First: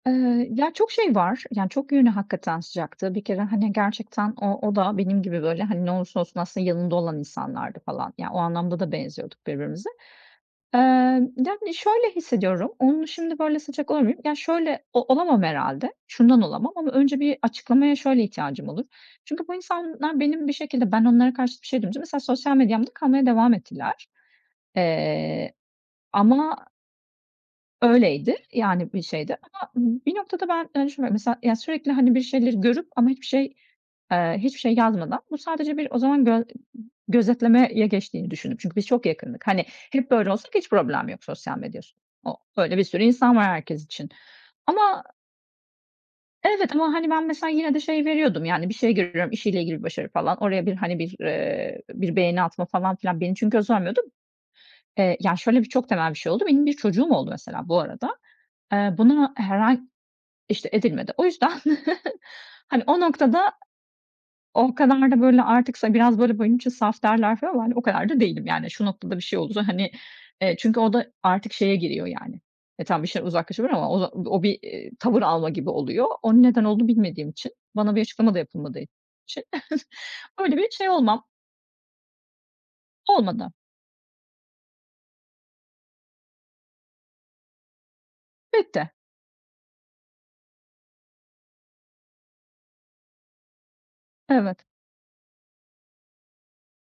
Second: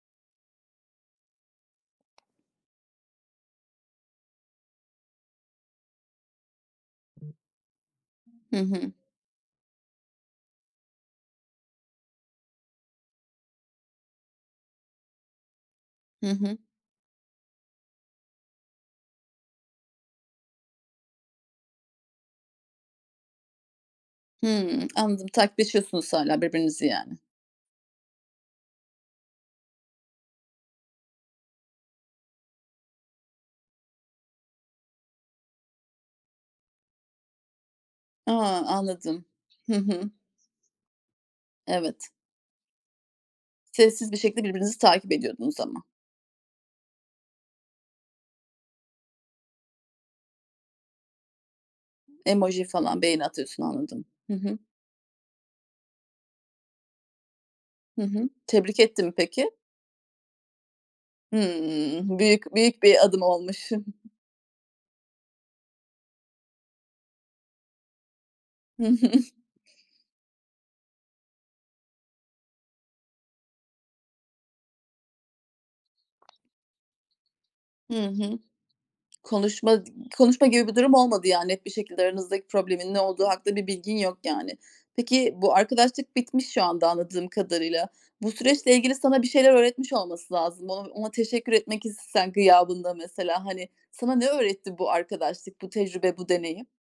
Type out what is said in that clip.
Eee, ya, çok şey var. Yani, çok yönü; hakikaten sıcaktı. Bir kere hani, gerçekten o o da benim gibi böyle hani, ne olursa olsun aslında yanında olan insanlardı falan. Yani, o Hı anlamda da hı. benziyorduk birbirimize. Eee, yani şöyle hissediyorum, onunla şimdi böyle sıcak olabilir miyim? Ya, şöyle o olamam herhâlde. Hı Şundan hı. olamam. Ama önce bir açıklamaya şöyle ihtiyacım olur. Çünkü bu insanlar benim bir şekilde ben onlara karşı bir şey duyunca; mesela sosyal medyamda kalmaya devam ettiler. Hımm. Anladım. Eee, Takipleşiyorsunuz hâlâ ama birbirinizi yani. Öyleydi yani, bir şeyde. Ama bir noktada ben hani, düşünmüyorum. Mesela, sürekli hani, bir şeyleri görüp ama hiçbir şey, eee, hiçbir şey yazmadan bu sadece bir o zaman gö gözetlemeye geçtiğini A, düşündüm. Çünkü biz çok anladım. yakındık. Hani, Hı hep hı. böyle olsak hiç problem yok sosyal medyas Evet. o öyle bir sürü insan var herkes için. Sessiz bir şekilde birbirinizi Ama takip ediyordunuz ama. Evet, ama hani, ben mesela yine de şey veriyordum yani, bir şey görüyorum işiyle ilgili; bir başarı falan oraya bir hani, bir, ııı, bir beğeni Emoji atma falan falan, filan; beğeni beni çünkü o atıyorsun sormuyordu. anladım. Hı hı. Eee, yani, şöyle bir çok temel bir şey oldu. Benim bir çocuğum oldu mesela bu Hı arada. hı. Tebrik Eee, etti mi bunu peki? herhâl İşte edilmedi. O yüzden Hımm, büyük hani, büyük o bir adım noktada olmuş. O kadar da böyle artık sa biraz böyle benim için saf derler falan ama hani, o kadar da değilim yani, Hı şu hı. noktada bir şey olursa hani, evet, çünkü o da artık şeye giriyor yani, e, tamam bir şeyden uzaklaşabilir ama o da o bir, eee, tavır alma gibi oluyor. Onun neden olduğunu bilmediğim için, Hı bana bir açıklama da hı. yapılmadığı için, Konuşma d konuşma öyle gibi bir bir şey durum olmam. olmadı. Ya, net bir şekilde aranızdaki problemin ne olduğu Olmadı. hakkında bir bilgin yok yani. Peki, bu arkadaşlık bitmiş şu anda anladığım kadarıyla. Bu süreçle Bitti. ilgili sana bir şeyler öğretmiş olması lazım. O ona teşekkür etmek istesen gıyabında mesela hani, sana ne Evet. öğretti bu arkadaşlık, bu tecrübe, bu deneyim?